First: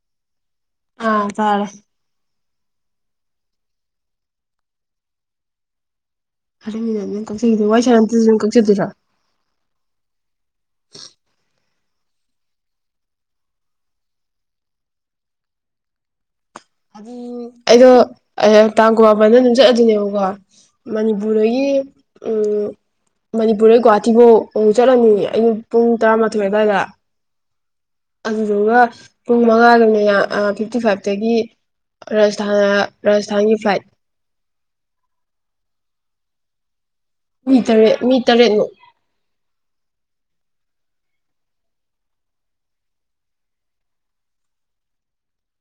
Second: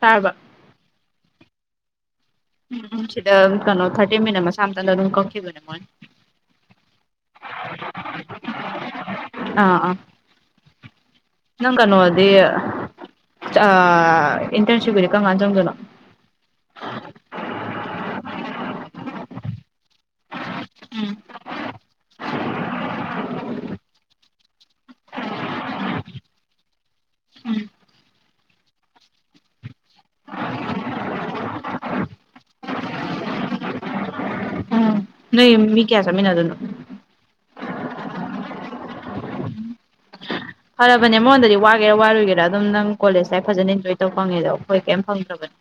ꯇꯥꯔꯕ ꯑꯥ ꯆꯥꯔꯦ ꯎꯝ ꯎꯝ ꯁꯤꯗ ꯀꯩꯅꯣ ꯊꯥꯔꯇꯤ ꯃꯤꯅꯠ ꯃꯁꯥ ꯃꯊꯟꯇ ꯑꯗꯨꯝ ꯀꯛꯈꯤꯕꯅꯦ ꯃꯣꯏꯅ ꯎꯝ ꯎꯝ ꯀꯛꯆꯒꯤꯖꯟ ꯋꯥꯔꯤ ꯁꯥꯟꯅꯗꯁꯨ ꯗꯨꯝ ꯀꯛꯆꯗꯨꯢꯔꯣ ꯑꯥ ꯑꯥ ꯅꯪ ꯀꯩꯅꯣꯗꯤ ꯑꯥ ꯏꯟꯇꯔ꯭ꯟꯁꯤꯞꯀꯤꯗꯤ ꯀꯝ ꯀꯥꯟ ꯆꯪꯗꯣꯏꯅꯣ ꯑꯗꯨ ꯑꯩꯗꯣ ꯑꯗ ꯇꯥꯡ ꯀꯨꯟꯃꯥꯄꯟꯗ ꯑꯗꯨꯝ ꯆꯠꯂꯗꯨꯏꯅꯦꯕꯀꯣ ꯃꯅꯤꯄꯨꯔꯗꯒꯤ ꯎꯝ ꯃꯅꯤꯄꯨꯔꯗꯒꯤ ꯒꯨꯍꯥꯇꯤꯕꯧ ꯑꯃꯨꯛ ꯆꯠꯂꯅꯤ ꯑꯌꯨꯛ ꯄꯨꯡ ꯇꯔꯥꯃꯥꯊꯣꯏ ꯑꯗ꯭ꯋꯥꯏꯗ ꯎꯝ ꯑꯗꯨꯗꯨꯒ ꯄꯨꯡ ꯃꯉꯥꯒ ꯃꯤꯅꯠ ꯑ ꯐꯤꯞꯇꯤ ꯐꯥꯏ꯭ꯚꯇꯒꯤ ꯔꯥꯖꯁꯊꯥꯟꯗ ꯔꯥꯖꯁꯊꯥꯟꯒꯤ ꯐ꯭ꯂꯥꯏꯠ ꯎꯝ ꯅꯣꯢꯒꯤ ꯃꯤ ꯀꯌꯥ ꯆꯠꯃꯤꯟꯅꯗꯨꯢꯅꯣ ꯃꯤ ꯇꯔꯦꯠ ꯃꯤ ꯇꯔꯦꯠꯃꯨꯛ ꯐꯔꯕꯅꯦ ꯑꯃꯉꯣꯟꯗꯗꯤ ꯋꯥꯒꯦꯔꯥ ꯋꯥꯔꯣꯢꯒꯦꯔꯥ ꯑꯗꯨꯝ ꯅꯪ ꯀꯣꯂꯦꯖ ꯂꯥꯏꯐ ꯐꯖꯅ ꯏꯟꯖꯣꯏ ꯇꯧ ꯐꯪꯉꯤꯗꯣ ꯑꯩꯈꯣꯏ ꯀꯩꯢꯝ ꯐꯪꯗ꯭ꯔꯕꯅꯦ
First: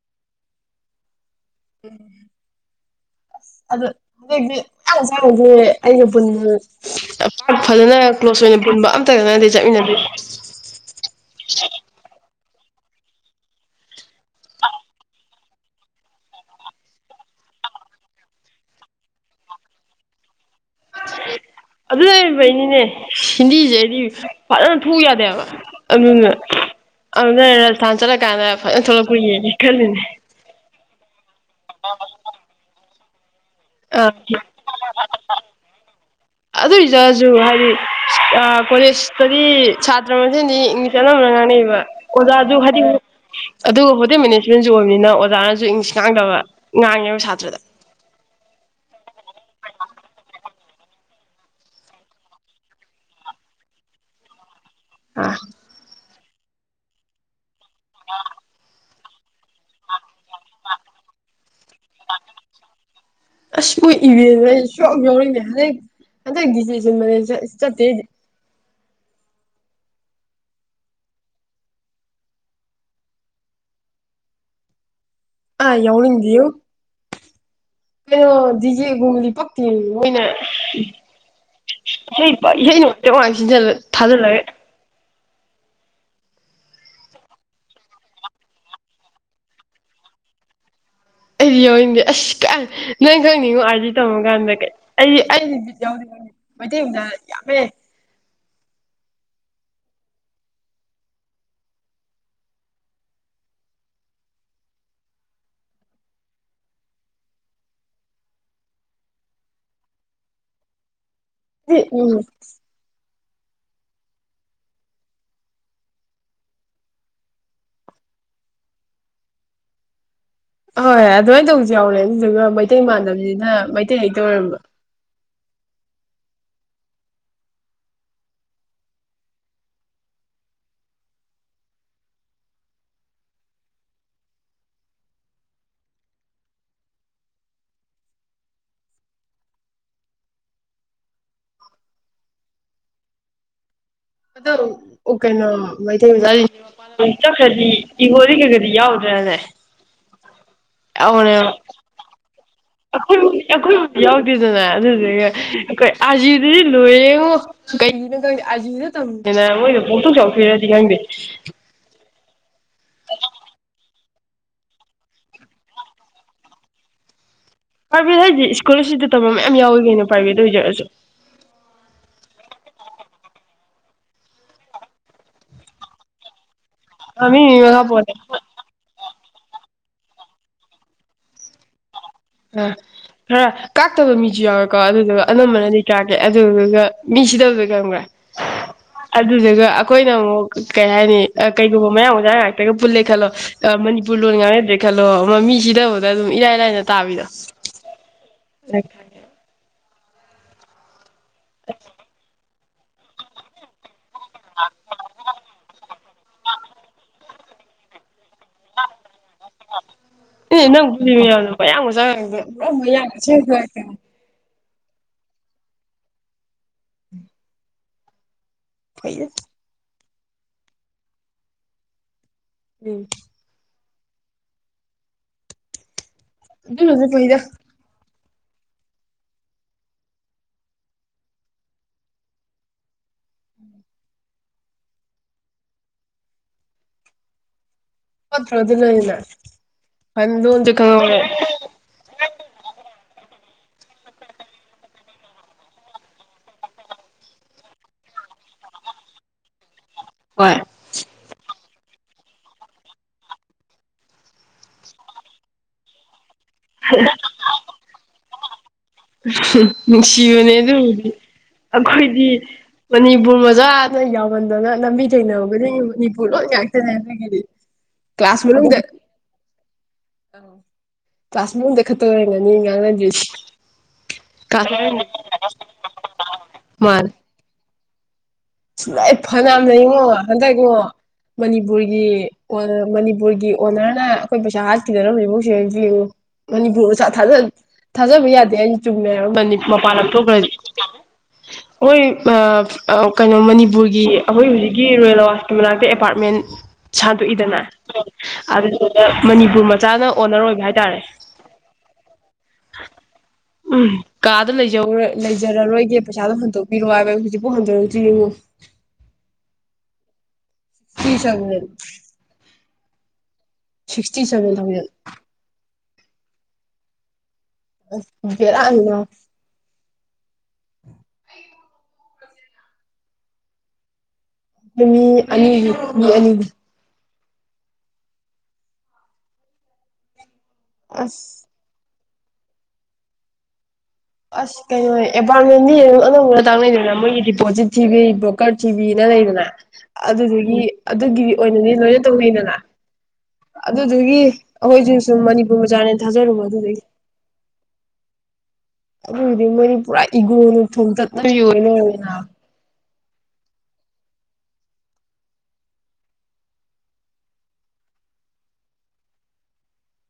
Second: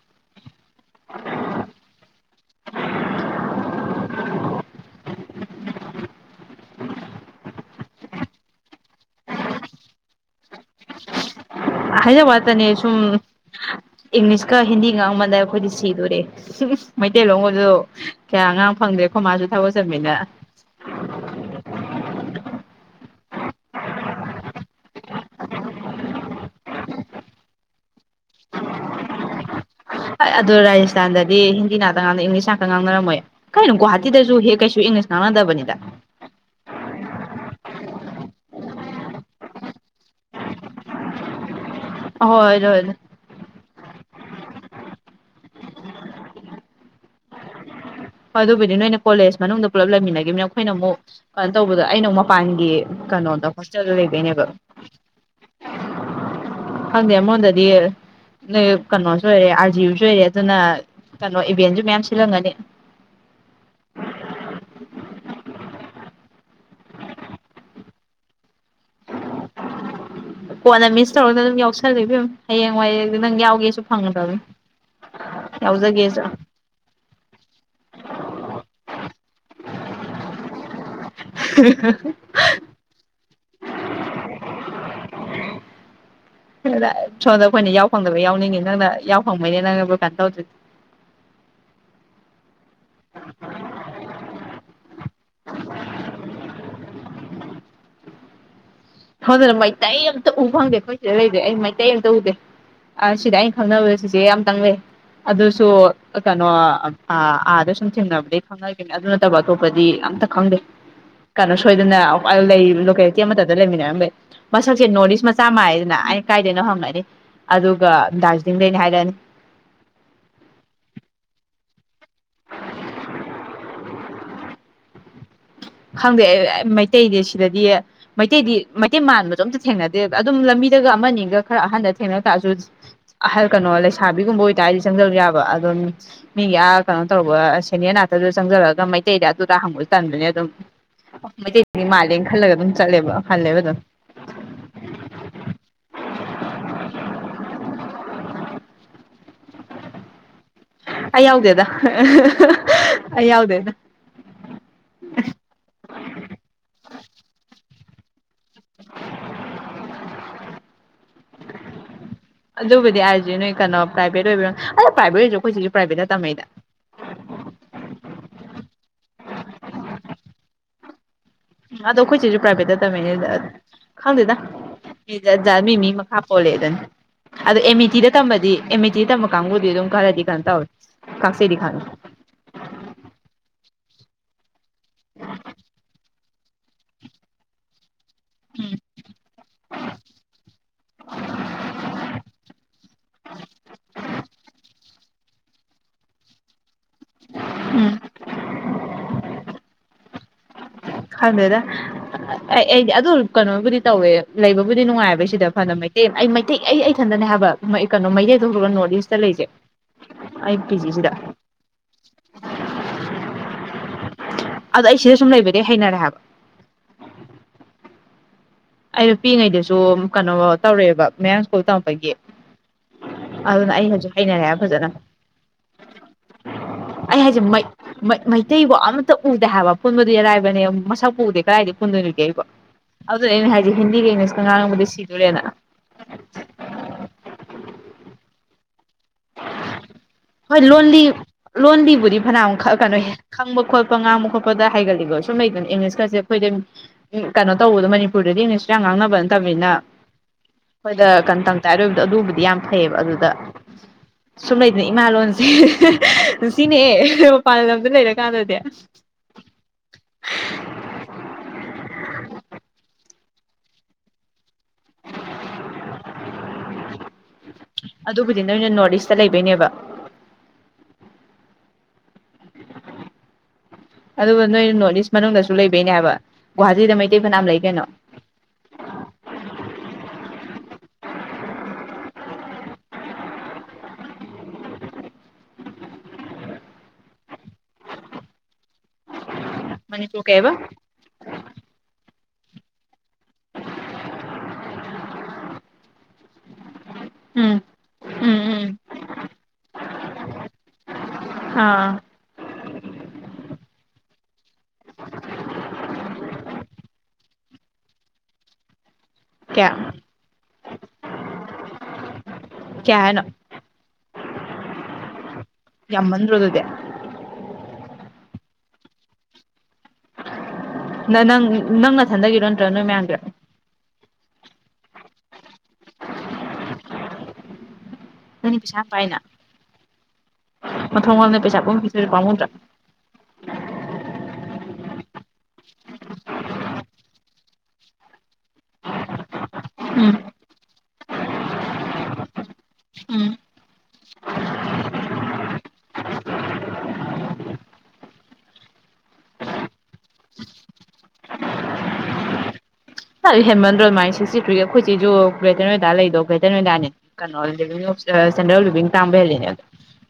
[unintelligible] ꯑꯩ ꯁ꯭ꯋꯥꯢꯕꯧ ꯊꯣꯛꯎꯔꯦ ꯑꯩꯒ ꯄꯨꯟꯕ ꯄꯥꯛ ꯐꯖꯅ ꯀ꯭ꯂꯣꯁ ꯑꯣꯏꯅ ꯄꯨꯟꯕ ꯑꯝꯇꯒ ꯅꯠꯇꯦ ꯆꯠꯃꯤꯟꯅꯗꯣꯢꯖꯦ ꯍꯥꯏꯅꯕ ꯉꯥꯛꯇꯅꯦ ꯁꯨꯝ ꯏꯪꯂꯤꯁꯀ ꯍꯤꯟꯗꯤꯒ ꯉꯥꯡꯃꯟꯗꯅ ꯑꯩꯈꯣꯏꯗꯤ ꯁꯤꯗꯨꯔꯦ ꯃꯩꯇꯩ ꯂꯣꯟꯒꯁꯨ ꯀꯌꯥ ꯉꯥꯡ ꯐꯪꯗ꯭ꯔꯦ ꯑꯩꯈꯣꯢ ꯃꯥꯁꯨ ꯊꯕꯛ ꯆꯤꯟꯃꯤꯅ ꯑꯗꯨ ꯂꯩꯔꯝꯕꯩꯅꯤꯅꯦ ꯍꯤꯟꯗꯤꯖꯦ ꯑꯩꯗꯤ ꯐꯖꯅ ꯊꯣꯛꯎ ꯌꯥꯗꯦ ꯍꯥꯢꯕ ꯑꯗꯨꯅ ꯑꯗꯨꯅ ꯔꯥꯖꯁꯊꯥꯟ ꯆꯠꯂꯀꯥꯟꯗ ꯐꯖꯅ ꯊꯣꯛꯂꯛꯄ꯭ꯔ ꯌꯦꯡꯒꯦ ꯈꯜꯂꯤꯅꯦ ꯍꯣꯢ ꯑꯗꯨ ꯔꯥꯢꯁꯊꯥꯟꯗꯗꯤ ꯍꯤꯟꯗꯤ ꯉꯥꯛꯇ ꯉꯥꯡꯅꯩ ꯏꯪꯂꯤꯁ ꯉꯥꯛꯇ ꯉꯥꯡꯅꯔꯝꯃꯣꯏꯌꯦ ꯀꯥꯢꯅꯣꯝ ꯑꯥ ꯒꯨꯍꯥꯇꯤꯗꯁꯨ ꯍꯦꯛ ꯀꯩꯁꯨ ꯏꯪꯂꯤꯁ ꯉꯥꯡꯅꯗꯕꯅꯤꯗ ꯑꯥ ꯀꯣꯂꯦꯁꯇꯒꯤ ꯁꯥꯇ꯭ꯔ ꯃꯁꯦꯟꯗꯤ ꯏꯪꯂꯤꯁ ꯑꯅꯝꯕꯅ ꯉꯥꯡꯅꯩꯕ ꯑꯣꯖꯥ ꯑꯗꯨ ꯑꯍꯣꯏ ꯍꯥꯢꯗꯤ ꯍꯣꯏ ꯍꯣꯏ ꯑꯗꯨ ꯍꯣꯇꯦꯟ ꯃꯦꯅꯦꯁ ꯇꯨꯌꯦꯟꯁꯨ ꯑꯣꯏꯕꯅꯤꯅ ꯑꯣꯖꯥꯅꯖꯨ ꯏꯪꯂꯤꯁ ꯉꯥꯡꯗꯕ ꯉꯥꯡꯉꯦꯕ ꯁꯥꯇ꯭ꯔꯗ ꯑꯗꯨꯕꯨꯗꯤ ꯅꯣꯏꯅ ꯀꯣꯂꯦꯖ ꯃꯅꯨꯡꯗ ꯄꯨꯜꯂꯞ ꯂꯩꯃꯤꯟꯅꯈꯤꯕꯃꯤꯅ ꯑꯩꯈꯣꯏꯅ ꯑꯃꯨꯛ ꯀꯩꯅꯣ ꯇꯧꯕꯗ ꯑꯩꯅ ꯑꯃ ꯃꯄꯥꯟꯒꯤ ꯀꯩꯅꯣꯗ ꯍꯣꯁꯇꯦꯜꯗ ꯂꯩꯕꯩꯅꯦꯕ ꯑꯥ ꯈꯪꯗꯦ ꯑꯃꯔꯣꯝꯗꯗꯤ ꯅꯣꯏ ꯀꯩꯅꯣꯁꯨ ꯑꯣꯏꯔꯦ ꯑꯥꯔꯒꯤꯌꯨꯁꯨ ꯑꯣꯏꯔꯦ ꯑꯗꯨꯅ ꯀꯩꯅꯣ ꯏꯚꯦꯟꯁꯨ ꯃꯌꯥꯝ ꯁꯤꯜꯂꯝꯒꯅꯤ ꯑꯁ ꯅꯣꯏ ꯏꯕꯦꯟ ꯍꯥꯏꯁꯦ ꯑꯩ ꯁꯨꯌꯥꯎꯅꯤꯡꯗꯦ ꯍꯟꯗꯛ ꯍꯟꯗꯛ ꯗꯤꯖꯦ ꯁꯤꯟꯕꯅꯦ ꯆꯠꯇꯦ ꯀꯣꯟꯅ ꯃꯤꯁ ꯇꯧꯔꯒ ꯑꯗꯨꯝ ꯌꯥꯎꯁꯜꯂꯝ ꯍꯌꯦꯡꯋꯥꯌꯦꯡ ꯅꯪ ꯌꯥꯎꯒꯦꯁꯨ ꯐꯪꯒꯗꯕ ꯑꯗꯨꯅꯤ ꯑ ꯌꯥꯎꯅꯤꯗꯦꯉꯣ ꯀꯩꯅꯣ ꯗꯣꯖꯦꯒꯨꯝꯕꯗꯤ ꯄꯥꯛꯇꯦ ꯃꯣꯏꯅ [unintelligible] ꯇꯣꯛꯂꯥꯎꯅꯥ ꯁꯤꯖꯤꯜꯂ ꯊꯥꯖꯤꯜꯂꯒ ꯁꯣꯝꯗ ꯑꯩꯈꯣꯏꯅ ꯌꯥꯎ ꯐꯪꯗꯕ ꯌꯥꯎꯅꯤꯡꯉꯤ ꯅꯪꯅ ꯌꯥꯎ ꯐꯪꯕꯩꯅꯤ ꯅꯪꯅ ꯕꯨ ꯀꯩꯅꯣ ꯇꯧꯗ꯭ꯔꯤꯗꯣ ꯑꯩꯗꯤ ꯌꯥꯎꯅꯤꯡꯗꯦ ꯑꯁ ꯀꯥꯏ ꯅꯪ ꯈꯪꯅꯤꯡꯉꯣ ꯑꯥꯔꯒꯤꯌꯨ ꯇꯝꯃ ꯀꯥꯟꯗ ꯑꯩ ꯑꯩ ꯕꯤꯠ ꯌꯥꯎꯗꯦꯉꯣ ꯃꯩꯇꯩ ꯃꯆꯥꯉꯥꯛ ꯌꯥꯝꯃꯦ ꯁꯣꯝꯗꯅ ꯃꯩꯇꯩ ꯑꯃꯇ ꯎ ꯐꯪꯗꯦ ꯑꯩꯈꯣꯏ ꯁꯤꯗ ꯂꯩꯁꯦ ꯑꯩ ꯃꯩꯇꯩ ꯑꯃꯇ ꯎꯗꯦ ꯁꯤꯗ ꯑꯩꯅ ꯈꯪꯅꯕ ꯆꯤꯆꯦ ꯑꯃꯇꯪ ꯂꯩ ꯑꯗꯨꯁꯨ ꯀꯩꯅꯣ ꯑꯥꯗ ꯁꯨꯝ ꯊꯦꯡꯅꯕꯗꯤ ꯈꯪꯅꯈꯤꯕꯅꯤ ꯑꯗꯨ ꯅꯠꯇꯕ ꯑꯇꯣꯞꯄꯗꯤ ꯑꯇ ꯈꯪꯗꯦ ꯀꯩꯅꯣ ꯁꯣꯏꯗꯅ ꯎꯝ ꯂꯩ ꯂꯣꯀꯦꯜ ꯑꯃꯇꯥꯗ ꯂꯩꯃꯤꯟꯅ ꯃꯁꯛꯁꯦ ꯅꯣꯔꯠ ꯏꯁ ꯃꯆꯥ ꯃꯗꯅ ꯑ ꯀꯥꯏꯗꯅꯣ ꯍꯪꯉꯅꯤ ꯑꯗꯨꯒ ꯗꯥꯔꯖꯤꯂꯤꯡꯗꯅꯤ ꯍꯥꯏꯔꯛꯑꯅꯤ ꯍꯣꯏ ꯍꯣꯏ ꯑꯗꯨꯃꯥꯏꯅ ꯇꯧꯁꯨ ꯌꯥꯎꯔꯦ ꯑꯗꯨꯗꯨꯒ ꯃꯩꯇꯩ ꯃꯥꯟꯗꯝꯁꯤꯅ ꯃꯩꯇꯩ ꯂꯩꯇ ꯑꯣꯏꯔꯝꯕ ꯈꯪꯗꯦ ꯑꯦ ꯃꯩꯇꯩꯗꯤ ꯁꯤꯗꯗꯤ ꯃꯩꯇꯩꯗꯤ ꯃꯩꯇꯩ ꯃꯥꯟꯕꯗꯣ ꯑꯝꯇ ꯊꯦꯡꯅꯗꯦ ꯑꯗꯨꯝ ꯂꯝꯕꯤꯗꯒ ꯑꯃꯅꯤꯒ ꯈꯔ ꯑꯍꯟꯗ ꯊꯦꯡꯅ ꯇꯛꯑꯁꯨ ꯑꯍꯜ ꯀꯩꯅꯣ ꯂꯩꯁꯥꯕꯤꯒꯨꯝꯕ ꯑꯣꯏꯇꯥꯔꯗꯤ ꯆꯪꯖꯕ ꯌꯥꯕ ꯑꯗꯨꯝ ꯃꯤꯒꯤ ꯑꯥ ꯀꯩꯅꯣ ꯇꯧꯕ ꯁꯦꯅꯤꯌꯔ ꯅꯥꯇꯗꯨꯗ ꯆꯪꯖꯜꯂꯒ ꯃꯩꯇꯩꯗ ꯑꯗꯨꯗ ꯍꯪꯕꯁꯨ ꯇꯟꯕꯅꯦ ꯑꯗꯨꯝ ꯃꯩꯇꯩꯁꯤꯗꯤ ꯃꯥꯜꯂꯦꯅ ꯈꯜꯂꯒ ꯑꯗꯨꯝ ꯆꯠꯂꯦꯕ ꯍꯜꯂꯦꯕ ꯑꯗꯨꯝ ꯑ ꯀꯩꯅꯣ ꯃꯩꯇꯩ ꯃꯖꯥ ꯃ ꯆꯠꯈ꯭ꯔꯗꯤ ꯏꯒꯣꯗꯤ ꯈꯔ ꯈꯗꯤ ꯌꯥꯎꯗ꯭ꯔꯅ ꯑꯩ ꯌꯥꯎꯗꯦꯗ ꯑꯩꯈꯣꯏꯕꯨ ꯑꯩ ꯌꯥꯎꯗꯦꯗ ꯑꯩꯈꯣꯏꯕꯨꯗꯤ ꯌꯥꯎꯗꯦꯗꯅ ꯑꯗꯨꯗꯨꯒ ꯑꯩꯈꯣꯏ ꯑꯥꯔꯖꯤꯌꯨꯗꯗꯤ ꯂꯣꯏꯔꯦꯉꯣ ꯀꯩꯒꯤꯅꯣ ꯈꯪꯗꯦ ꯑꯥꯔꯒꯤꯌꯨꯗ ꯇꯝꯃꯦꯅ ꯃꯣꯏꯗ ꯄꯣꯛꯇꯣꯛ ꯆꯥꯎꯄꯤꯏꯔꯗꯤ ꯈꯪꯗꯦ ꯑꯗꯨꯕꯨꯗꯤ ꯑꯥꯔꯒꯤꯌꯨ ꯅꯣꯏ ꯀꯩꯅꯣ ꯄ꯭ꯔꯥꯏꯚꯦꯠ ꯑꯣꯏꯕ ꯑꯗ ꯄ꯭ꯔꯥꯏꯚꯦꯠ ꯑꯣꯏꯕꯩ ꯑꯗꯣ ꯑꯩꯈꯣꯏ ꯆꯦꯁꯨ ꯄ꯭ꯔꯥꯏꯚꯦꯠꯅ ꯇꯝꯃꯩꯅ ꯄ꯭ꯔꯥꯏꯚꯦꯠ ꯍꯥꯏꯗꯤ ꯏꯁꯤꯀꯣꯜꯂꯔꯁꯤꯞꯇꯥ ꯇꯝꯕ ꯃꯌꯥꯝ ꯌꯥꯎꯋ ꯀꯩꯅ ꯄ꯭ꯔꯥꯏꯚꯦꯠꯇ ꯑꯣꯏꯖꯔꯛꯑꯁꯨ ꯑꯗꯣ ꯑꯩꯈꯣꯏ ꯆꯦꯁꯨ ꯄ꯭ꯔꯥꯏꯚꯦꯠꯇ ꯇꯝꯃꯃꯛ ꯏꯅꯦ ꯈꯪꯗꯦꯗ ꯃꯤ ꯖꯥꯠ ꯖꯥꯠꯅꯤ ꯃꯤ ꯃꯤ ꯃꯈꯥ ꯄꯣꯜꯂꯦꯗꯨꯅꯦ ꯃꯤ ꯑꯗꯣ ꯃꯤ ꯃꯈꯥ ꯑꯦꯃꯤꯇꯤꯗ ꯄꯣꯜꯂꯦ ꯇꯝꯕꯗꯤ ꯑꯦꯃꯤꯇꯤꯗ ꯇꯝꯕ ꯀꯥꯡꯒꯨꯗꯤ ꯑꯗꯨꯝ ꯈꯔꯗꯤ ꯀꯩꯅꯣ ꯇꯧꯑꯦ ꯀꯥꯛꯆꯩꯗꯤ ꯈꯪꯉꯦ ꯑ ꯈꯔ ꯀꯥꯛꯇꯕ ꯃꯤꯁꯨ ꯌꯥꯎꯋꯦ ꯀꯣ ꯑꯗꯨꯗꯨꯒ ꯑꯅꯝꯕꯅꯗꯤ ꯀꯥꯒꯦ ꯑꯗꯨꯗꯨꯒ ꯃꯤ ꯁꯤꯗꯕꯗꯣ ꯈꯪꯕ꯭ꯔꯥ ꯑꯗꯨꯗꯨꯒ ꯑꯩꯈꯣꯏꯅ ꯑꯃꯨꯛ ꯀꯩ ꯍꯥꯏꯅꯤ ꯀꯩꯒꯨꯝꯕ ꯃꯌꯥꯝ ꯑꯣꯖꯥ ꯉꯥꯛꯇꯒ ꯄꯨꯜꯂꯦ ꯈꯜꯂꯣ ꯃꯅꯤꯄꯨꯔ ꯂꯣꯟ ꯉꯥꯡꯅꯗ꯭ꯔꯦ ꯈꯜꯂꯣ ꯑꯃꯥ ꯃꯤꯁꯤꯗꯕꯗ ꯑꯗꯨꯝ ꯏꯔꯥꯏ ꯂꯥꯏꯅ ꯇꯕꯤꯗꯣ ꯈꯟꯗꯅ ꯑꯩ ꯑꯩꯗꯤ ꯑꯗꯨ ꯀꯩꯅꯣꯕꯨꯗꯤ ꯇꯧꯋꯦ ꯂꯩꯕꯕꯨꯗꯤ ꯅꯨꯡꯉꯥꯏꯕꯩ ꯁꯤꯗ ꯐꯅ ꯃꯦ ꯑꯩ ꯃꯩꯇꯩ ꯑꯩ ꯏꯊꯟꯗꯅꯦ ꯍꯥꯏꯕ ꯃ ꯀꯩꯅꯣ ꯃꯩꯇꯩ ꯊꯣꯛ ꯍꯧꯔꯒ ꯅꯣꯔꯠ ꯏꯁ ꯑꯦ ꯅꯪ ꯄꯨꯜꯂꯤ ꯃꯌꯥꯝꯗꯣ ꯃꯌꯥꯡ ꯃꯆꯥ ꯉꯥꯛꯇ [unintelligible] [unintelligible] ꯑꯗ ꯑꯩ ꯁꯤꯗ ꯁꯨꯝ ꯂꯩꯕꯗꯤ ꯍꯩꯅꯔꯦ ꯍꯥꯏꯕ ꯑꯩꯁꯨ ꯐꯩꯗ ꯄꯤꯛꯉꯩꯗꯁꯨ ꯀꯩꯅꯣ ꯇꯧꯔꯛꯦꯕ ꯃꯌꯥꯝ ꯁ꯭ꯀꯨꯜ ꯇꯧꯔꯄꯒꯤ ꯎꯝ ꯑꯗꯨꯅ ꯑꯩ ꯍ ꯥꯏꯅꯔ ꯐꯖꯅ ꯑꯗꯨ ꯑꯗꯨꯌꯦ ꯀꯣꯏꯔ ꯃꯩꯇꯩꯐꯣ ꯑꯃꯠꯇ ꯎꯗꯦ ꯍꯥꯏꯕ ꯄꯨꯟꯕꯗꯨ ꯑꯔꯥꯏꯕꯅꯦ ꯃꯁꯛꯄꯗꯦ ꯀꯗꯥꯏꯗꯤ ꯄꯨꯟꯗꯣꯏꯅꯒꯦꯕ ꯑꯗꯨꯗ ꯑꯩꯅ ꯍꯥꯏ ꯍꯤꯟꯗꯤꯒ ꯏꯪꯂꯤꯁꯀ ꯉꯥꯡꯉꯨꯕꯗꯤ ꯁꯤꯗꯣꯔꯦꯅ ꯄꯊ ꯍꯣꯏ ꯂꯣꯟꯂꯤ ꯈꯪꯍꯧꯔꯦ ꯂꯣꯟꯕꯤꯕꯨꯗꯤ ꯐꯅ ꯑꯃꯨꯛꯛ ꯀꯩꯅꯣ ꯈꯪꯕ ꯈꯣꯠꯄ ꯉꯥꯡꯕ ꯈꯣꯠꯄꯗ ꯍꯥꯏꯒꯠꯂꯤꯀꯣ ꯁꯨꯝ ꯂꯩꯗꯅ ꯏꯪꯂꯤꯁꯀꯁꯦ ꯑꯩꯈꯣꯏꯗ ꯀꯩꯅꯣ ꯇꯧꯕꯗꯣ ꯃꯅꯤꯄꯨꯔꯗꯗꯤ ꯏꯪꯂꯤꯁꯁꯨ ꯌꯥꯝ ꯉꯥꯡꯅꯕ ꯅꯠꯇꯕꯅꯤꯅ ꯍꯣꯏ ꯍꯣꯏꯗ ꯀꯟ ꯇꯪ ꯆꯥꯏꯔꯣꯏꯕꯗꯣ ꯑꯗꯨꯕꯨꯗꯤ ꯌꯥꯝ ꯐꯩꯑꯕ ꯑꯗꯨꯗ ꯁꯨꯝ ꯂꯩꯗꯅꯦ ꯏꯃꯥ ꯂꯣꯟꯁꯦ ꯁꯤꯅꯦ ꯄꯜꯂꯝ ꯂꯩꯔ ꯀꯥꯟꯗꯗꯦ ꯅꯨꯡꯁꯤꯕꯅꯦ ꯑꯗꯨꯕꯨꯗꯤ ꯑꯩꯈꯣꯏꯗꯤ ꯃꯅꯤꯄꯨꯔ ꯃꯆꯥꯥꯅ ꯌꯥꯎꯃꯟꯗꯅ ꯂꯝꯕꯤ ꯇꯩꯅꯕ ꯄꯨꯂꯣ ꯌꯥꯇ ꯀ ꯀ꯭ꯂꯥꯁ ꯑꯗꯨꯕꯨꯗꯤ ꯅꯣꯏꯅ ꯃꯅꯨꯡꯗ ꯅꯣꯔꯠ ꯏꯁꯇ ꯂꯩꯕꯩꯅꯦꯕ ꯀ꯭ꯂꯥꯁ ꯃꯅꯨꯡꯗꯗ ꯈꯠꯇ ꯑꯣꯏꯔ ꯉꯅꯤ ꯉꯥꯡꯅꯗꯦꯁꯤ ꯑꯗꯨꯒ ꯅꯣꯏ ꯅꯣꯔꯠ ꯏꯁ ꯃꯅꯨꯡꯗꯁꯨ ꯂꯩꯕꯩꯅꯦꯕ ꯒꯨꯍꯥꯇꯤꯗ ꯃꯩꯇꯩ ꯐꯅꯌꯥꯝ ꯂꯩ ꯀꯩꯅꯣ ꯁꯨꯂꯥꯏ ꯐꯅꯌꯥꯝꯅ ꯌꯦꯡꯉꯣ ꯍꯟꯗꯛ ꯏꯉꯣ ꯃꯅꯤꯄꯨꯔꯒꯤ ꯃꯅꯤꯄꯨꯔꯒꯤ ꯑꯣꯅꯔꯅ ꯑꯩꯈꯣꯏ ꯄꯩꯁꯥ ꯍꯥꯠꯈꯤꯗꯕ ꯏꯕꯁ ꯌꯦꯡꯉꯣ ꯃꯅꯤꯄꯨꯔ ꯊꯥꯖꯕ ꯌꯥꯗꯦ ꯍꯥꯏ ꯆꯨꯝꯃꯦ ꯃꯄꯥꯟ ꯃꯅꯤꯄꯨꯔ ꯂꯧꯊꯣꯛꯈ꯭ꯔꯗꯤ ꯀꯩꯕ ꯑꯩꯣꯏ ꯑ ꯀꯩꯅꯣ ꯃꯅꯤꯄꯨꯔꯒꯤ ꯑꯩꯈꯣꯏ ꯍꯧꯖꯤꯛꯀꯤ ꯔꯨꯔꯦꯜ ꯑꯋꯥꯁꯀꯤ ꯃꯅꯥꯛꯇ ꯑꯦꯄꯥꯔꯠꯃꯦꯟ ꯎꯝ ꯁꯟꯗꯣꯛꯏꯗꯅ ꯎꯝ ꯎꯝ ꯑꯗꯨꯗꯨꯗ ꯃꯅꯤꯄꯨꯔ ꯃꯆꯥꯅ ꯑꯣꯅꯔ ꯑꯣꯏꯕ ꯍꯥꯏꯇꯥꯔꯦ ꯑꯥ ꯑꯥ ꯎꯝ ꯀꯥ ꯂꯩꯖꯔꯔꯣꯏꯒ ꯄꯩꯁꯥꯗꯣ ꯍꯟꯗꯣꯛꯄꯤꯔꯑꯣ ꯍꯥꯏꯕ ꯍꯧꯖꯤꯛꯇ ꯎꯟꯗ ꯑꯦꯄꯨ ꯀꯌꯥ ꯐ ꯆꯪꯒ ꯀꯅꯣ ꯁꯤꯛꯁꯇꯤ ꯁꯦꯚꯦꯟ ꯊꯥꯎꯖꯟ ꯌꯥꯝꯃꯟꯔꯣꯗꯗ ꯑ ꯀꯔꯅꯤꯅ ꯅ ꯅꯪ ꯅꯪꯅꯊꯟꯗꯒꯤꯔꯣ ꯅꯠꯇ꯭ꯔꯣ ꯅꯣꯏ ꯃꯌꯥꯝꯒꯤꯔ ꯃꯤ ꯑꯅꯤ ꯃꯤ ꯑꯅꯤꯅꯤ ꯀꯅꯤ ꯄꯁꯥ ꯄꯥꯏꯅ ꯑꯁ ꯃꯊꯣꯡꯣꯣꯟꯅ ꯄꯩꯁꯥ ꯀꯨꯝ ꯑꯗꯨꯔ ꯄꯃꯗ ꯑꯁ ꯀꯩꯅꯣ ꯑꯦꯄꯥꯥꯎꯔꯠꯃꯦꯟꯗꯤ ꯑꯅꯧꯧꯕꯅ ꯇꯥꯛꯅꯗꯅ ꯃꯣꯏꯒꯤ ꯗꯤꯄꯣꯖꯤꯠ ꯊꯤꯕꯤꯔꯤꯕ꯭ꯔ ꯀꯔꯊꯤꯕꯤꯅ ꯂꯩꯗꯅ ꯑꯗꯨꯗꯒꯤ ꯑꯗꯨꯒꯤ ꯑꯣꯏꯅꯅꯤ ꯂꯣꯏꯅ ꯇꯧꯕꯤꯗꯅ ꯎꯝ ꯑꯗꯨꯒꯤ ꯑꯩꯈꯣꯏꯁꯨ ꯁꯨꯝ ꯃꯅꯤꯄꯨꯔ ꯃꯆꯥꯥꯅꯦꯅ ꯊꯥꯖꯔꯨꯕꯣ ꯑꯗꯨꯗꯒꯤ ꯑꯗꯨ ꯑꯣꯏꯗꯤ ꯃꯅꯤ ꯄꯨꯔꯥ ꯏꯒꯣꯅ ꯊꯣꯡ ꯇꯠꯇ ꯑꯣꯏꯅꯅ ꯍꯦꯟꯃꯟꯗꯣ ꯑꯗꯨꯃꯥꯏꯅ ꯁꯤꯛꯁꯇꯤ ꯊ꯭ꯔꯤꯒꯤ ꯑꯩꯈꯣꯏꯁꯤꯁꯨ ꯒ꯭ꯔꯦꯇꯔ ꯅꯣꯏꯗꯥ ꯂꯩꯗꯣ ꯒ꯭ꯔꯦꯇꯔ ꯅꯣꯏꯗꯥꯅꯦ ꯀꯩꯅꯣ ꯂꯤꯦꯟꯗꯔ ꯑꯣꯐ ꯂꯤꯚꯡ ꯇꯥꯡꯕ ꯍꯦꯜꯂꯤꯅꯦ ꯑꯣ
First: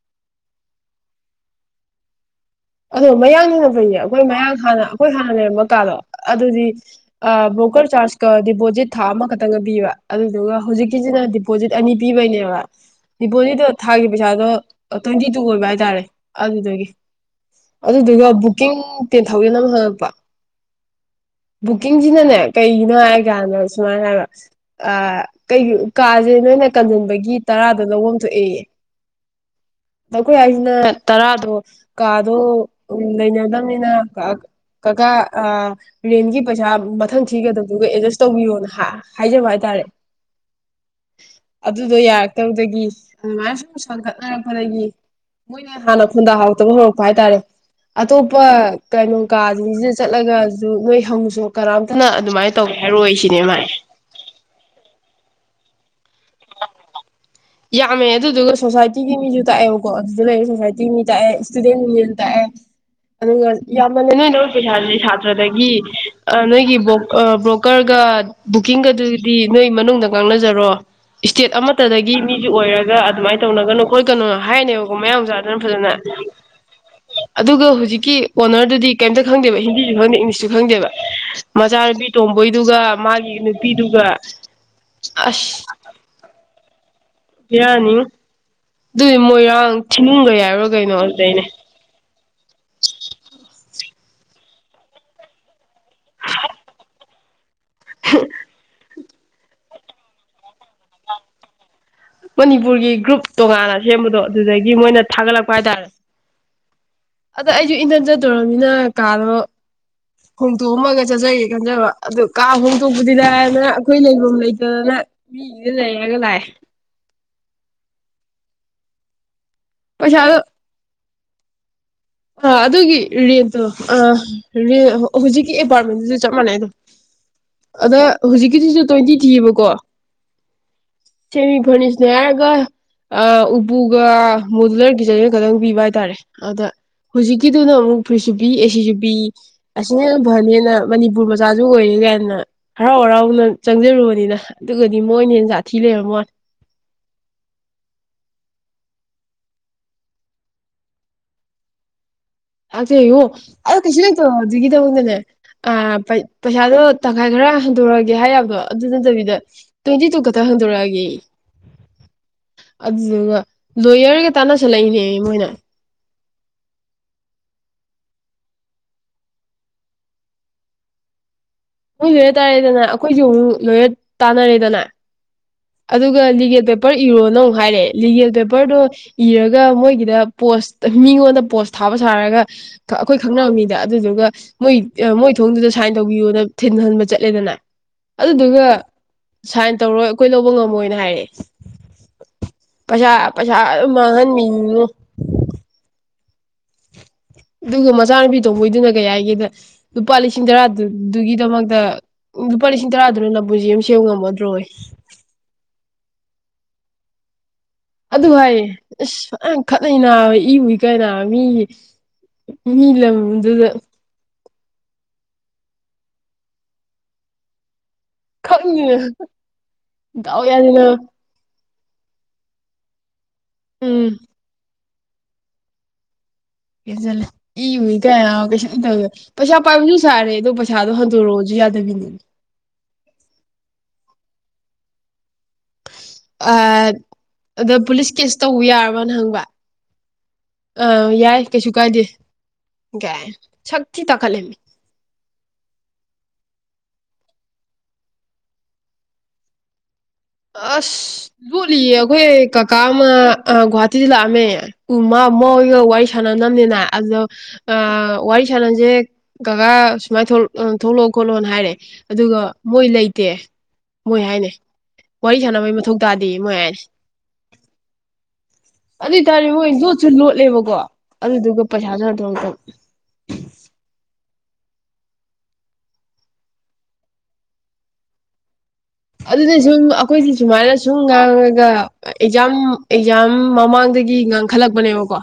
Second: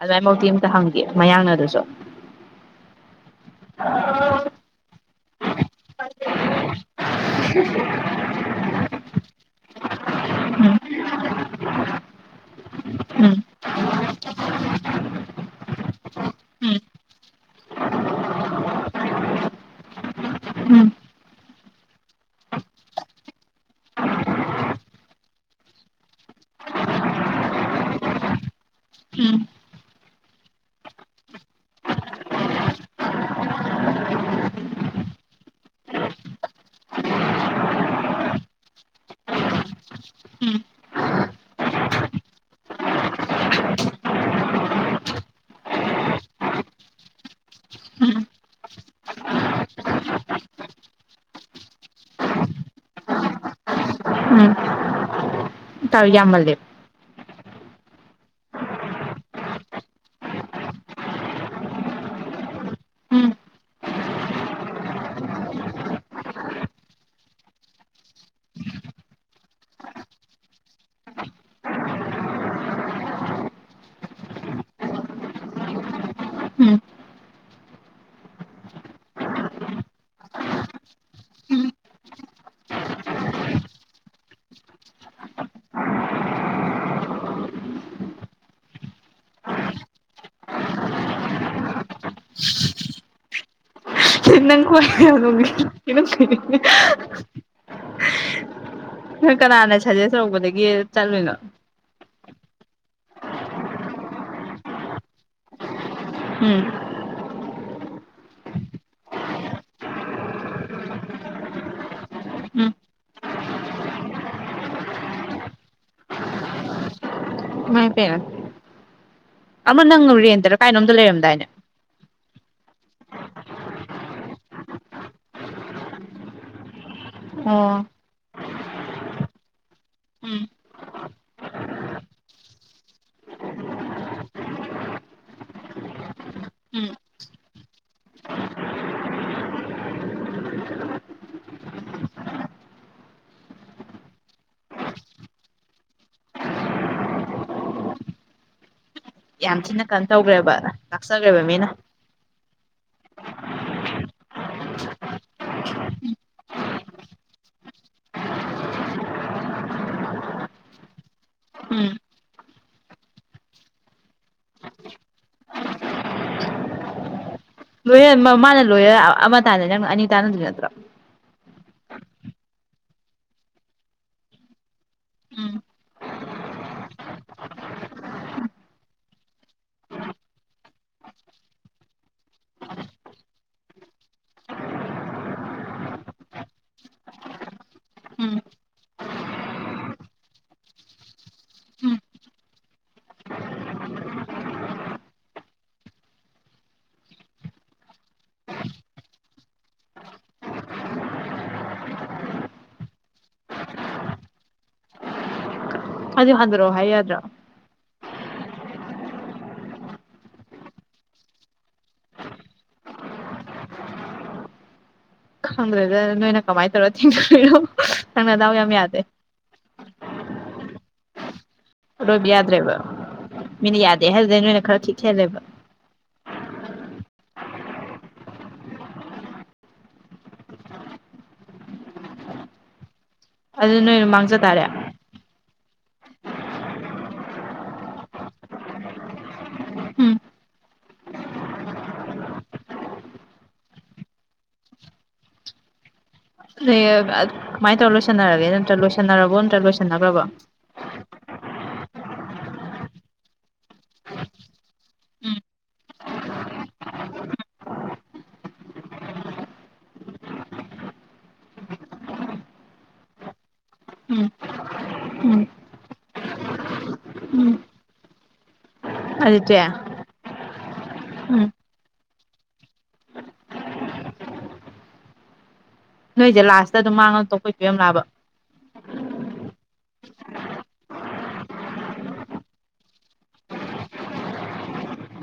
ꯑꯗꯨꯃꯥꯏꯐꯧꯛꯇꯤ ꯑꯝꯇ ꯍꯪꯒꯦ ꯃꯌꯥꯡꯅ ꯑꯗꯨꯁꯨ ꯑꯗꯣ ꯃꯌꯥꯡ ꯂꯩꯅ ꯐꯩꯅꯦ ꯑꯩꯈꯣꯏ ꯃꯌꯥꯡ ꯍꯥꯟꯅ ꯑꯩꯈꯣꯏ ꯍꯥꯟꯅ ꯂꯩꯔꯝꯝꯕ ꯀꯥꯟꯗꯣ ꯑꯗꯨꯗꯤ ꯑ ꯕ꯭ꯔꯣꯀꯔ ꯆꯥꯔꯖꯀ ꯗꯤꯄꯣꯖꯤꯠ ꯊꯥ ꯑꯃꯈꯛꯇꯪꯒ ꯄꯤꯕ ꯑꯗꯨꯗꯨꯒ ꯎꯝ ꯍꯧꯖꯤꯛꯀꯤꯁꯤꯅ ꯗꯤꯄꯣꯖꯤꯠ ꯑꯅꯤ ꯄꯤꯕꯩꯅꯦꯕ ꯎꯝ ꯗꯤꯄꯣꯖꯤꯠꯇꯣ ꯊꯥꯒꯤ ꯄꯩꯁꯥꯗꯣ ꯇ꯭ꯋꯦꯟꯇꯤ ꯇꯨ ꯑꯣꯏꯕ ꯍꯥꯏꯇꯥꯔꯦ ꯑꯗꯨꯗꯒꯤ ꯑꯗꯨꯗꯨꯒ ꯕꯨꯛꯀꯤꯡ ꯇꯦꯟ ꯊꯥꯎꯖꯟ ꯑꯃ ꯍꯪꯉꯛꯄ ꯎꯝ ꯕꯨꯛꯀꯤꯡꯁꯤꯅꯅꯦ ꯀꯩꯒꯤꯅꯣ ꯍꯥꯏ ꯀꯥꯟꯗ ꯁꯨꯃꯥꯏꯅ ꯍꯥꯏꯕ ꯀ ꯀꯥꯁꯦ ꯅꯣꯏꯅ ꯀꯟꯁꯤꯟꯕꯒꯤ ꯇꯔꯥꯗ ꯂꯧꯐꯝ ꯊꯣꯛꯑꯌꯦ ꯎꯝ ꯑꯩꯈꯣꯏ ꯍꯥꯏꯁꯤꯅ ꯇꯔꯥꯗꯣ ꯀꯥꯗꯣ ꯂꯩꯅꯗꯕꯅꯤꯅ ꯀꯀꯥ ꯔꯦꯟꯒꯤ ꯄꯩꯁꯥ ꯃꯊꯪ ꯊꯤꯒꯗꯕꯗꯨꯒ ꯑꯦꯗꯖꯁ ꯇꯧꯕꯤꯌꯣꯅ ꯍꯥꯏꯖꯕ ꯍꯥꯏꯇꯥꯔꯦ ꯎꯝ ꯎꯝ ꯑꯗꯨꯗꯣ ꯌꯥꯔꯛꯇꯕꯗꯒꯤ ꯑꯗꯨꯃꯥꯏꯅ ꯁꯨꯝ ꯁꯥꯒꯠꯅꯔꯛꯄꯗꯒꯤ ꯃꯣꯏꯅ ꯍꯥꯟꯅ ꯈꯨꯣꯟꯟꯗꯥ ꯍꯔꯗꯕ ꯍꯧꯔꯛꯄ ꯍꯥꯏꯇꯥꯔꯦ ꯎꯝ ꯑꯇꯣꯞꯄ ꯀꯩꯅꯣ ꯀꯥꯁꯤꯡꯁꯤꯗ ꯆꯠꯂꯒꯁꯨ ꯅꯣꯏ ꯍꯪꯉꯨꯁꯨ ꯀꯅꯥꯝꯇꯅ ꯑꯗꯨꯃꯥꯏꯅ ꯇꯧꯒꯦ ꯍꯥꯏꯔꯣꯏ ꯁꯤꯅꯦ ꯃꯥꯥꯏ ꯇꯧ ꯌꯥꯝꯃꯜꯂꯦꯕ ꯌꯥꯝꯃꯦ ꯑꯗꯨꯗꯨꯒ ꯁꯣꯁꯥꯏꯇꯤꯒꯤ ꯃꯤꯁꯨ ꯇꯥꯛꯑꯦꯕꯀꯣ ꯑꯗꯨꯗ ꯂꯩꯔ ꯁꯣꯁꯥꯏꯇꯤꯒꯤ ꯃꯤ ꯇꯥꯛꯑꯦ ꯏꯁꯇꯨꯗꯦꯟ ꯌꯨꯅꯤꯌꯟ ꯇꯥꯛꯑꯦ ꯎꯝ ꯑꯗꯨꯒ ꯌꯥꯝꯃꯅꯦ ꯅꯣꯏꯅ ꯄꯩꯁꯥꯥꯁꯦ ꯁꯥꯇ꯭ꯔꯗꯒꯤ ꯅꯣꯏꯒꯤ ꯕ꯭ꯔꯣꯀꯔꯒ ꯕꯨꯛꯀꯤꯡꯒꯗꯨꯗꯤ ꯅꯣꯏ ꯃꯅꯨꯡꯗ ꯉꯥꯡꯅꯖꯔꯣ ꯏꯁꯇꯦꯠ ꯑꯃꯠꯇꯗꯒꯤ ꯃꯤ ꯑꯣꯏꯔꯒ ꯑꯗꯨꯃꯥꯏꯅ ꯇꯧꯅꯒꯅꯨ ꯈꯈꯣꯏ ꯀꯅꯣ ꯍꯥꯏꯅꯦꯕꯀꯣ ꯃꯌꯥꯝ ꯆꯥꯗꯅ ꯐꯖꯅ ꯎꯝ ꯑꯗꯨꯒ ꯍꯧꯖꯤꯛꯀꯤ ꯑꯣꯅꯔꯗꯨꯗꯤ ꯀꯩꯝꯇ ꯈꯪꯗꯦꯕ ꯍꯤꯟꯗꯤꯁꯨ ꯈꯪꯗꯦ ꯏꯪꯂꯤꯁꯁꯨ ꯈꯪꯗꯦꯕ ꯃꯆꯥꯅꯨꯄꯤ ꯇꯣꯝꯕꯣꯏꯗꯨꯒ ꯃꯥꯒꯤ ꯅꯨꯄꯤꯗꯨꯒ ꯑꯁ ꯌꯥ ꯌꯥꯅꯤ ꯑꯗꯨꯗꯤ ꯃꯣꯏꯔꯥꯡ ꯊꯤꯟꯅꯤꯡꯒ ꯌꯥꯎꯔꯣ ꯀꯩꯅꯣ ꯑꯗꯨꯗꯩꯅꯦ ꯆ ꯅꯪ ꯀꯋꯥꯣ ꯀ ꯅꯣꯏ ꯀꯅꯥꯅ ꯁꯖꯦꯁ ꯇꯧꯕꯗꯒꯤ ꯆꯠꯂꯨꯏꯅꯣ ꯃꯅꯤꯄꯨꯔꯒꯤ ꯒ꯭ꯔꯨꯞ ꯇꯣꯉꯥꯟꯅ ꯁꯦꯝꯕꯗꯣ ꯑꯗꯨꯗꯒꯤ ꯃꯣꯏꯅ ꯊꯥꯒꯠꯂꯛꯄ ꯍꯥꯏꯇꯥꯔꯦ ꯎꯝ ꯑꯗ ꯑꯩꯁꯨ ꯏꯟꯊꯟ ꯆꯠꯇꯣꯔꯅꯤꯅ ꯀꯥꯗꯣ ꯍꯣꯡꯗꯣꯛꯑꯝꯃꯒ ꯆꯠꯆꯒꯦ ꯈꯟꯖꯕ ꯑꯗꯨ ꯀꯥ ꯎꯝ ꯍꯣꯡꯗꯣꯛꯄꯗꯤꯗ ꯑꯩꯈꯣꯏ ꯂꯩꯐꯝ ꯂꯩꯇꯗꯅ ꯃꯤꯁꯤꯗ ꯂꯩꯔꯒ ꯂꯥꯛꯑꯦ ꯃꯥꯏ ꯇꯔ ꯑꯃ ꯅꯪ ꯔꯦꯟꯗꯔꯥ ꯀꯥꯏꯅꯣꯝꯗ ꯂꯩꯔꯝꯗꯣ ꯥꯏꯩꯅ ꯑ ꯑꯗꯨꯒꯤ ꯔꯦꯟꯠꯇꯣ ꯍꯧꯖꯤꯛꯀꯤ ꯑꯦꯄꯥꯔꯠꯃꯦꯟꯗꯨꯁꯨ ꯆꯞ ꯃꯥꯟꯅꯩꯗꯣ ꯑꯣ ꯑꯗ ꯍꯧꯖꯤꯛꯀꯤꯁꯤꯁꯨ ꯇ꯭ꯋꯦꯟꯇꯤ ꯊꯤꯑꯕꯀꯣ ꯎꯝ ꯁꯦꯃꯤ ꯐꯔꯅꯤꯁꯅꯦ ꯍꯥꯏꯔꯒ ꯎꯄꯨꯒ ꯃꯣꯗꯨꯂꯔ ꯀꯆꯟꯒ ꯈꯛꯇꯪ ꯄꯤꯕ ꯍꯥꯏꯇꯥꯔꯦ ꯑꯗ ꯎꯝ ꯍꯧꯖꯤꯛꯀꯤꯗꯨꯅ ꯑꯃꯨꯛ ꯐ꯭ꯔꯤꯁꯨꯕꯤꯤ ꯑꯦꯁꯨꯕꯤ ꯑꯁꯤꯅ ꯍꯦꯟꯅ ꯐꯅꯤ ꯍꯦꯅ ꯃꯅꯤꯄꯨꯔ ꯃꯆꯥꯁꯨ ꯑꯣꯏꯔꯦ ꯀꯥꯏꯅ ꯍꯔꯥꯎ ꯍꯔꯥꯎꯅ ꯆꯪꯖꯔꯨꯕꯅꯤꯅ ꯑꯗꯨꯒꯗꯤ ꯃꯣꯏꯅ ꯍꯦ ꯁꯥꯥꯊꯤ ꯂꯩꯔꯝꯃꯅꯤ ꯌꯥꯝ ꯊꯤꯅ ꯀꯩꯅꯣ ꯇꯧꯈ꯭ꯔꯦꯕ ꯂꯥꯛꯆꯈ꯭ꯔꯦꯕ ꯃꯤꯅ ꯥꯛꯆꯦꯉꯣ ꯑꯗ ꯀꯩꯁꯨ ꯂꯩꯇꯣ ꯑꯗꯨꯒꯤꯗꯗꯅꯦ ꯄꯩꯁꯥꯗꯣ ꯇꯪꯈꯥꯏ ꯈꯔ ꯍꯟꯗꯣꯔꯛꯑꯒꯦ ꯍꯥꯏꯕꯗꯣ ꯑꯗꯨ ꯅꯠꯇꯕꯤꯗ ꯇ꯭ꯋꯦꯟꯇꯤ ꯇꯨ ꯈꯛꯇꯪ ꯍꯟꯗꯣꯔꯛꯑꯒꯦ ꯎꯝ ꯑꯗꯨꯗꯨꯒ ꯂꯣꯌꯔꯒ ꯇꯥꯟꯅꯁꯜꯂꯛꯏꯅꯦ ꯃꯣꯏꯅ ꯂꯣꯏꯔ ꯃꯃꯥꯅ ꯂꯣꯏꯔ ꯑꯃ ꯇꯥꯅꯅꯤ ꯅꯪ ꯑꯅꯤ ꯇꯥꯅꯗꯣꯏ ꯅꯠꯇ꯭ꯔꯣ ꯅꯣꯏ ꯂꯣꯏꯔ ꯇꯥꯔꯦꯗꯅ ꯑꯩꯈꯣꯏꯁꯨ ꯑꯃꯨꯛ ꯂꯣꯏꯔ ꯇꯥꯟꯅꯔꯦꯗꯅ ꯎꯝ ꯑꯗꯨꯒ ꯂꯤꯒꯦꯜ ꯄꯦꯄꯔ ꯏꯔꯣꯅ ꯑꯃꯨꯛ ꯍꯥꯏꯔꯦ ꯂꯤꯒꯦꯜ ꯄꯦꯄꯔꯗꯣ ꯏꯔꯒ ꯃꯣꯏꯒꯤꯗ ꯄꯣꯁ ꯃꯤꯉꯣꯟꯗ ꯄꯣꯁ ꯊꯥꯕ ꯁꯥꯔꯒ ꯑꯩꯈꯣꯏ ꯈꯪꯅꯅꯕꯝꯅꯤꯗ ꯑꯗꯨꯗꯨꯒ ꯃꯣꯏ ꯃꯣꯏ ꯊꯣꯡꯗꯨꯗ ꯁꯥꯏꯟ ꯇꯧꯕꯤꯌꯣꯅ ꯊꯤꯟꯍꯟꯕ ꯆꯠꯂꯦꯗꯅ ꯎꯝ ꯑꯗꯨꯗꯨꯒ ꯁꯥꯏꯟ ꯇꯧꯔꯣ ꯑꯩꯈꯣꯏ ꯂꯧꯕ ꯉꯝꯃꯣꯏꯅ ꯍꯥꯏꯔꯛꯑꯦ ꯄꯩꯁꯥ ꯄꯩꯁꯥ ꯑꯗꯨꯝ ꯃꯥꯡꯍꯟꯅꯤꯡꯉꯨ ꯑꯗꯨꯒ ꯃꯆꯥꯅꯨꯄꯤ ꯇꯧꯕꯣꯏꯗꯨꯅ ꯀꯩ ꯍꯥꯏꯒꯦꯗ ꯂꯨꯄꯥ ꯂꯤꯁꯤꯡ ꯇꯔꯥꯗꯨꯒꯤꯗꯃꯛꯇ ꯂꯨꯄꯥ ꯂꯤꯁꯤꯡ ꯇꯔꯥꯗꯨꯅ ꯅꯄꯨꯜꯁꯤ ꯑꯝ ꯁꯦꯝꯕ ꯉꯝꯃꯗ꯭ꯔꯣꯏ ꯑꯗꯨ ꯍꯟꯊꯔꯛꯑꯣ ꯍꯥꯏ ꯌꯥꯗ꯭ꯔꯥ ꯑꯗꯨ ꯍꯥꯏꯌꯦ ꯑꯁ ꯌꯥꯝ ꯈꯠꯅꯩ ꯅꯥꯕ ꯏꯕꯨꯨꯏ ꯀꯥꯏ ꯅꯥ ꯃꯤꯒꯤ ꯃꯤ ꯂꯝꯗꯨꯗ ꯈꯪ꯭ꯔꯦꯗ ꯅꯅꯅ ꯀꯃꯥꯏ ꯇꯧꯔꯣ ꯊꯤꯡꯣ ꯅꯪ ꯅꯗꯥꯎ ꯌꯥꯝ ꯌꯥꯗꯦ ꯌꯥꯎ ꯌꯥꯗꯅ ꯔꯣꯕ ꯌꯥꯗ꯭ꯔꯦꯕ ꯃꯦꯅ ꯌꯥꯗ ꯎꯝ ꯍꯔꯗꯤꯅ ꯃꯅ ꯈꯔ ꯈꯦꯂꯦꯕ [unintelligible] ꯏꯕꯨ ꯀꯌꯥ ꯀꯩꯁꯨ ꯄꯩꯁꯥ ꯄꯥꯏꯕꯁꯨ ꯁꯥꯔꯦ ꯑꯗꯣ ꯄꯩꯁꯥꯗꯣ ꯍꯟꯗꯣꯔꯛꯑꯣꯁꯨ ꯌꯥꯗꯕꯤꯅꯦꯃꯤ ꯑꯗꯨ ꯅꯣꯏꯅ ꯃꯥꯡꯖ ꯇꯥꯔꯦ ꯑ ꯑꯗ ꯄꯨꯂꯤꯁ ꯀꯦꯁ ꯇꯧꯕ ꯌꯥꯔꯕꯅ ꯍꯪꯕ ꯎꯝ ꯑ ꯌꯥꯏ ꯀꯩꯁꯨ ꯀꯥꯏꯗꯦ ꯀꯥꯏ ꯁꯛ ꯊꯤ ꯇꯥꯈꯠꯂꯦꯃꯤ ꯑ ꯀꯃꯥꯏꯅ ꯇꯧꯔ ꯂꯣꯏꯁꯟꯅꯔꯒꯦ ꯅꯠꯇ꯭ꯔ ꯂꯣꯏꯁꯟꯅꯔꯕꯣ ꯅꯠꯇ꯭ꯔꯒ ꯂꯣꯏꯁꯤꯟꯅꯈ꯭ꯔꯕꯣ ꯑꯁ ꯂꯣꯠꯂꯤꯌꯦ ꯑꯩꯈꯣꯏ ꯀꯀꯥ ꯑꯃ ꯒꯨꯍꯥꯇꯤꯗ ꯂꯥꯛꯑꯝꯃꯦ ꯎ ꯃꯥ ꯎꯝ ꯃꯣꯏꯒ ꯋꯥꯔꯤ ꯁꯥꯟꯅꯅꯕꯅꯤꯅ ꯑꯗꯣ ꯋꯥꯔꯤ ꯁꯥꯟꯅꯁꯦ ꯀꯀꯥ ꯁꯨꯃꯥꯏꯅ ꯊꯣꯛꯂꯛꯑꯣ ꯈꯣꯠꯂꯣꯅ ꯍꯥꯏꯔꯦ ꯑꯗꯨꯒ ꯃꯣꯏ ꯂꯩꯇꯦ ꯃꯣꯏ ꯎꯝ ꯍꯥꯏꯅꯤ ꯋꯥꯔꯤ ꯎꯝ ꯁꯥꯟꯅꯕꯩ ꯃꯊꯧ ꯇꯥꯗꯦ ꯃꯣꯏ ꯍꯥꯏꯅꯦ ꯎꯝ ꯑꯗꯨꯗ ꯑꯗꯨꯗꯤ ꯇꯥꯔꯦꯉꯣꯏ ꯏꯟꯣ ꯆꯁꯨ ꯂꯣꯠꯂꯦꯕ ꯀꯣ ꯎꯝ ꯑꯗꯨꯗꯨꯒ ꯄꯩꯁꯥꯁꯨ ꯑꯗꯨꯝꯇꯪ ꯅꯣꯏꯁꯦ ꯂꯥꯁꯇ ꯑꯗꯨꯝ ꯃꯥꯡꯉꯛꯇ ꯈꯣꯏꯠꯇ ꯌꯥꯝ ꯂꯥꯑꯕ ꯑꯗꯨꯗꯤ ꯁꯨꯝ ꯑꯩꯈꯣꯏꯁꯦ ꯁꯨꯃꯥꯏꯅ ꯁꯨꯝ ꯉꯥꯡꯉꯒ ꯑꯦꯛꯖꯥꯝ ꯑꯦꯛꯖꯥꯝ ꯃꯃꯥꯡꯗꯒꯤ ꯉꯥꯡꯈꯠꯂꯛꯄꯅꯦꯕꯀꯣ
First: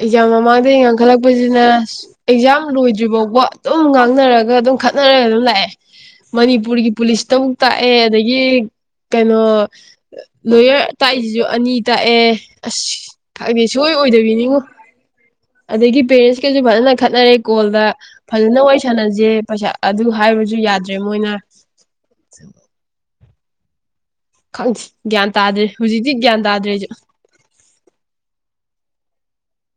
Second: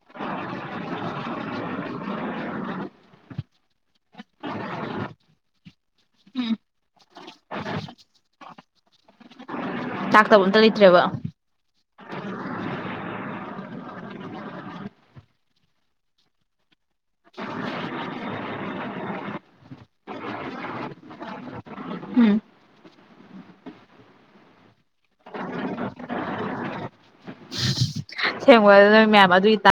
ꯑꯦꯛꯖꯥꯝ ꯃꯃꯥꯡꯗꯒꯤ ꯉꯥꯡꯈꯠꯂꯛꯄꯁꯤꯅ ꯑꯦꯛꯖꯥꯝ ꯂꯣꯏꯗ꯭ꯔꯤ ꯐꯥꯎꯕ ꯑꯗꯨꯝ ꯉꯥꯡꯅꯔꯒ ꯑꯗꯨꯝ ꯈꯠꯅꯔꯒ ꯑꯗꯨꯝ ꯂꯥꯛꯑꯦ ꯃꯅꯤꯄꯨꯔꯒꯤ ꯄꯨꯂꯤꯁꯇꯕꯨꯨꯛ ꯇꯥꯛꯑꯦ ꯑꯗꯒꯤ ꯀꯩꯅꯣ ꯇꯥꯛꯇꯕ ꯑꯝꯇ ꯂꯣꯏꯣꯌꯔ ꯂꯩꯇ꯭ꯔꯦꯕ ꯇꯥꯛꯏꯁꯤꯁꯨ ꯑꯅꯤ ꯇꯥꯛꯑꯦ ꯑꯁꯗꯤ ꯁꯨꯡꯣꯏ ꯑꯣꯏꯗꯕꯤꯅꯤꯉꯣ ꯑꯗꯒꯤ ꯄꯦꯔꯦꯟꯁꯀꯁꯨ ꯐꯖꯅ ꯈꯠꯅꯔꯦ ꯀꯣꯜꯗ ꯐꯖꯅ ꯋꯥꯔꯤ ꯁꯥꯟꯅꯁꯦ ꯄꯩꯁꯥ ꯑꯗꯨ ꯍꯥꯏꯔꯨꯔꯁꯨ ꯌꯥꯗ꯭ꯔꯦ ꯃꯣꯏꯅ ꯈꯪꯁꯤ ꯒ꯭ꯌꯥꯟ ꯇꯥꯗ꯭ꯔꯦ ꯍꯧꯖꯤꯛꯇꯤ ꯒ꯭ꯌꯥꯟ ꯇꯥꯗ꯭ꯔꯦꯁꯨ ꯁꯦꯝꯒꯗ ꯅꯣꯏ ꯃꯌꯥꯝ ꯑꯗꯨꯒꯤ ꯇ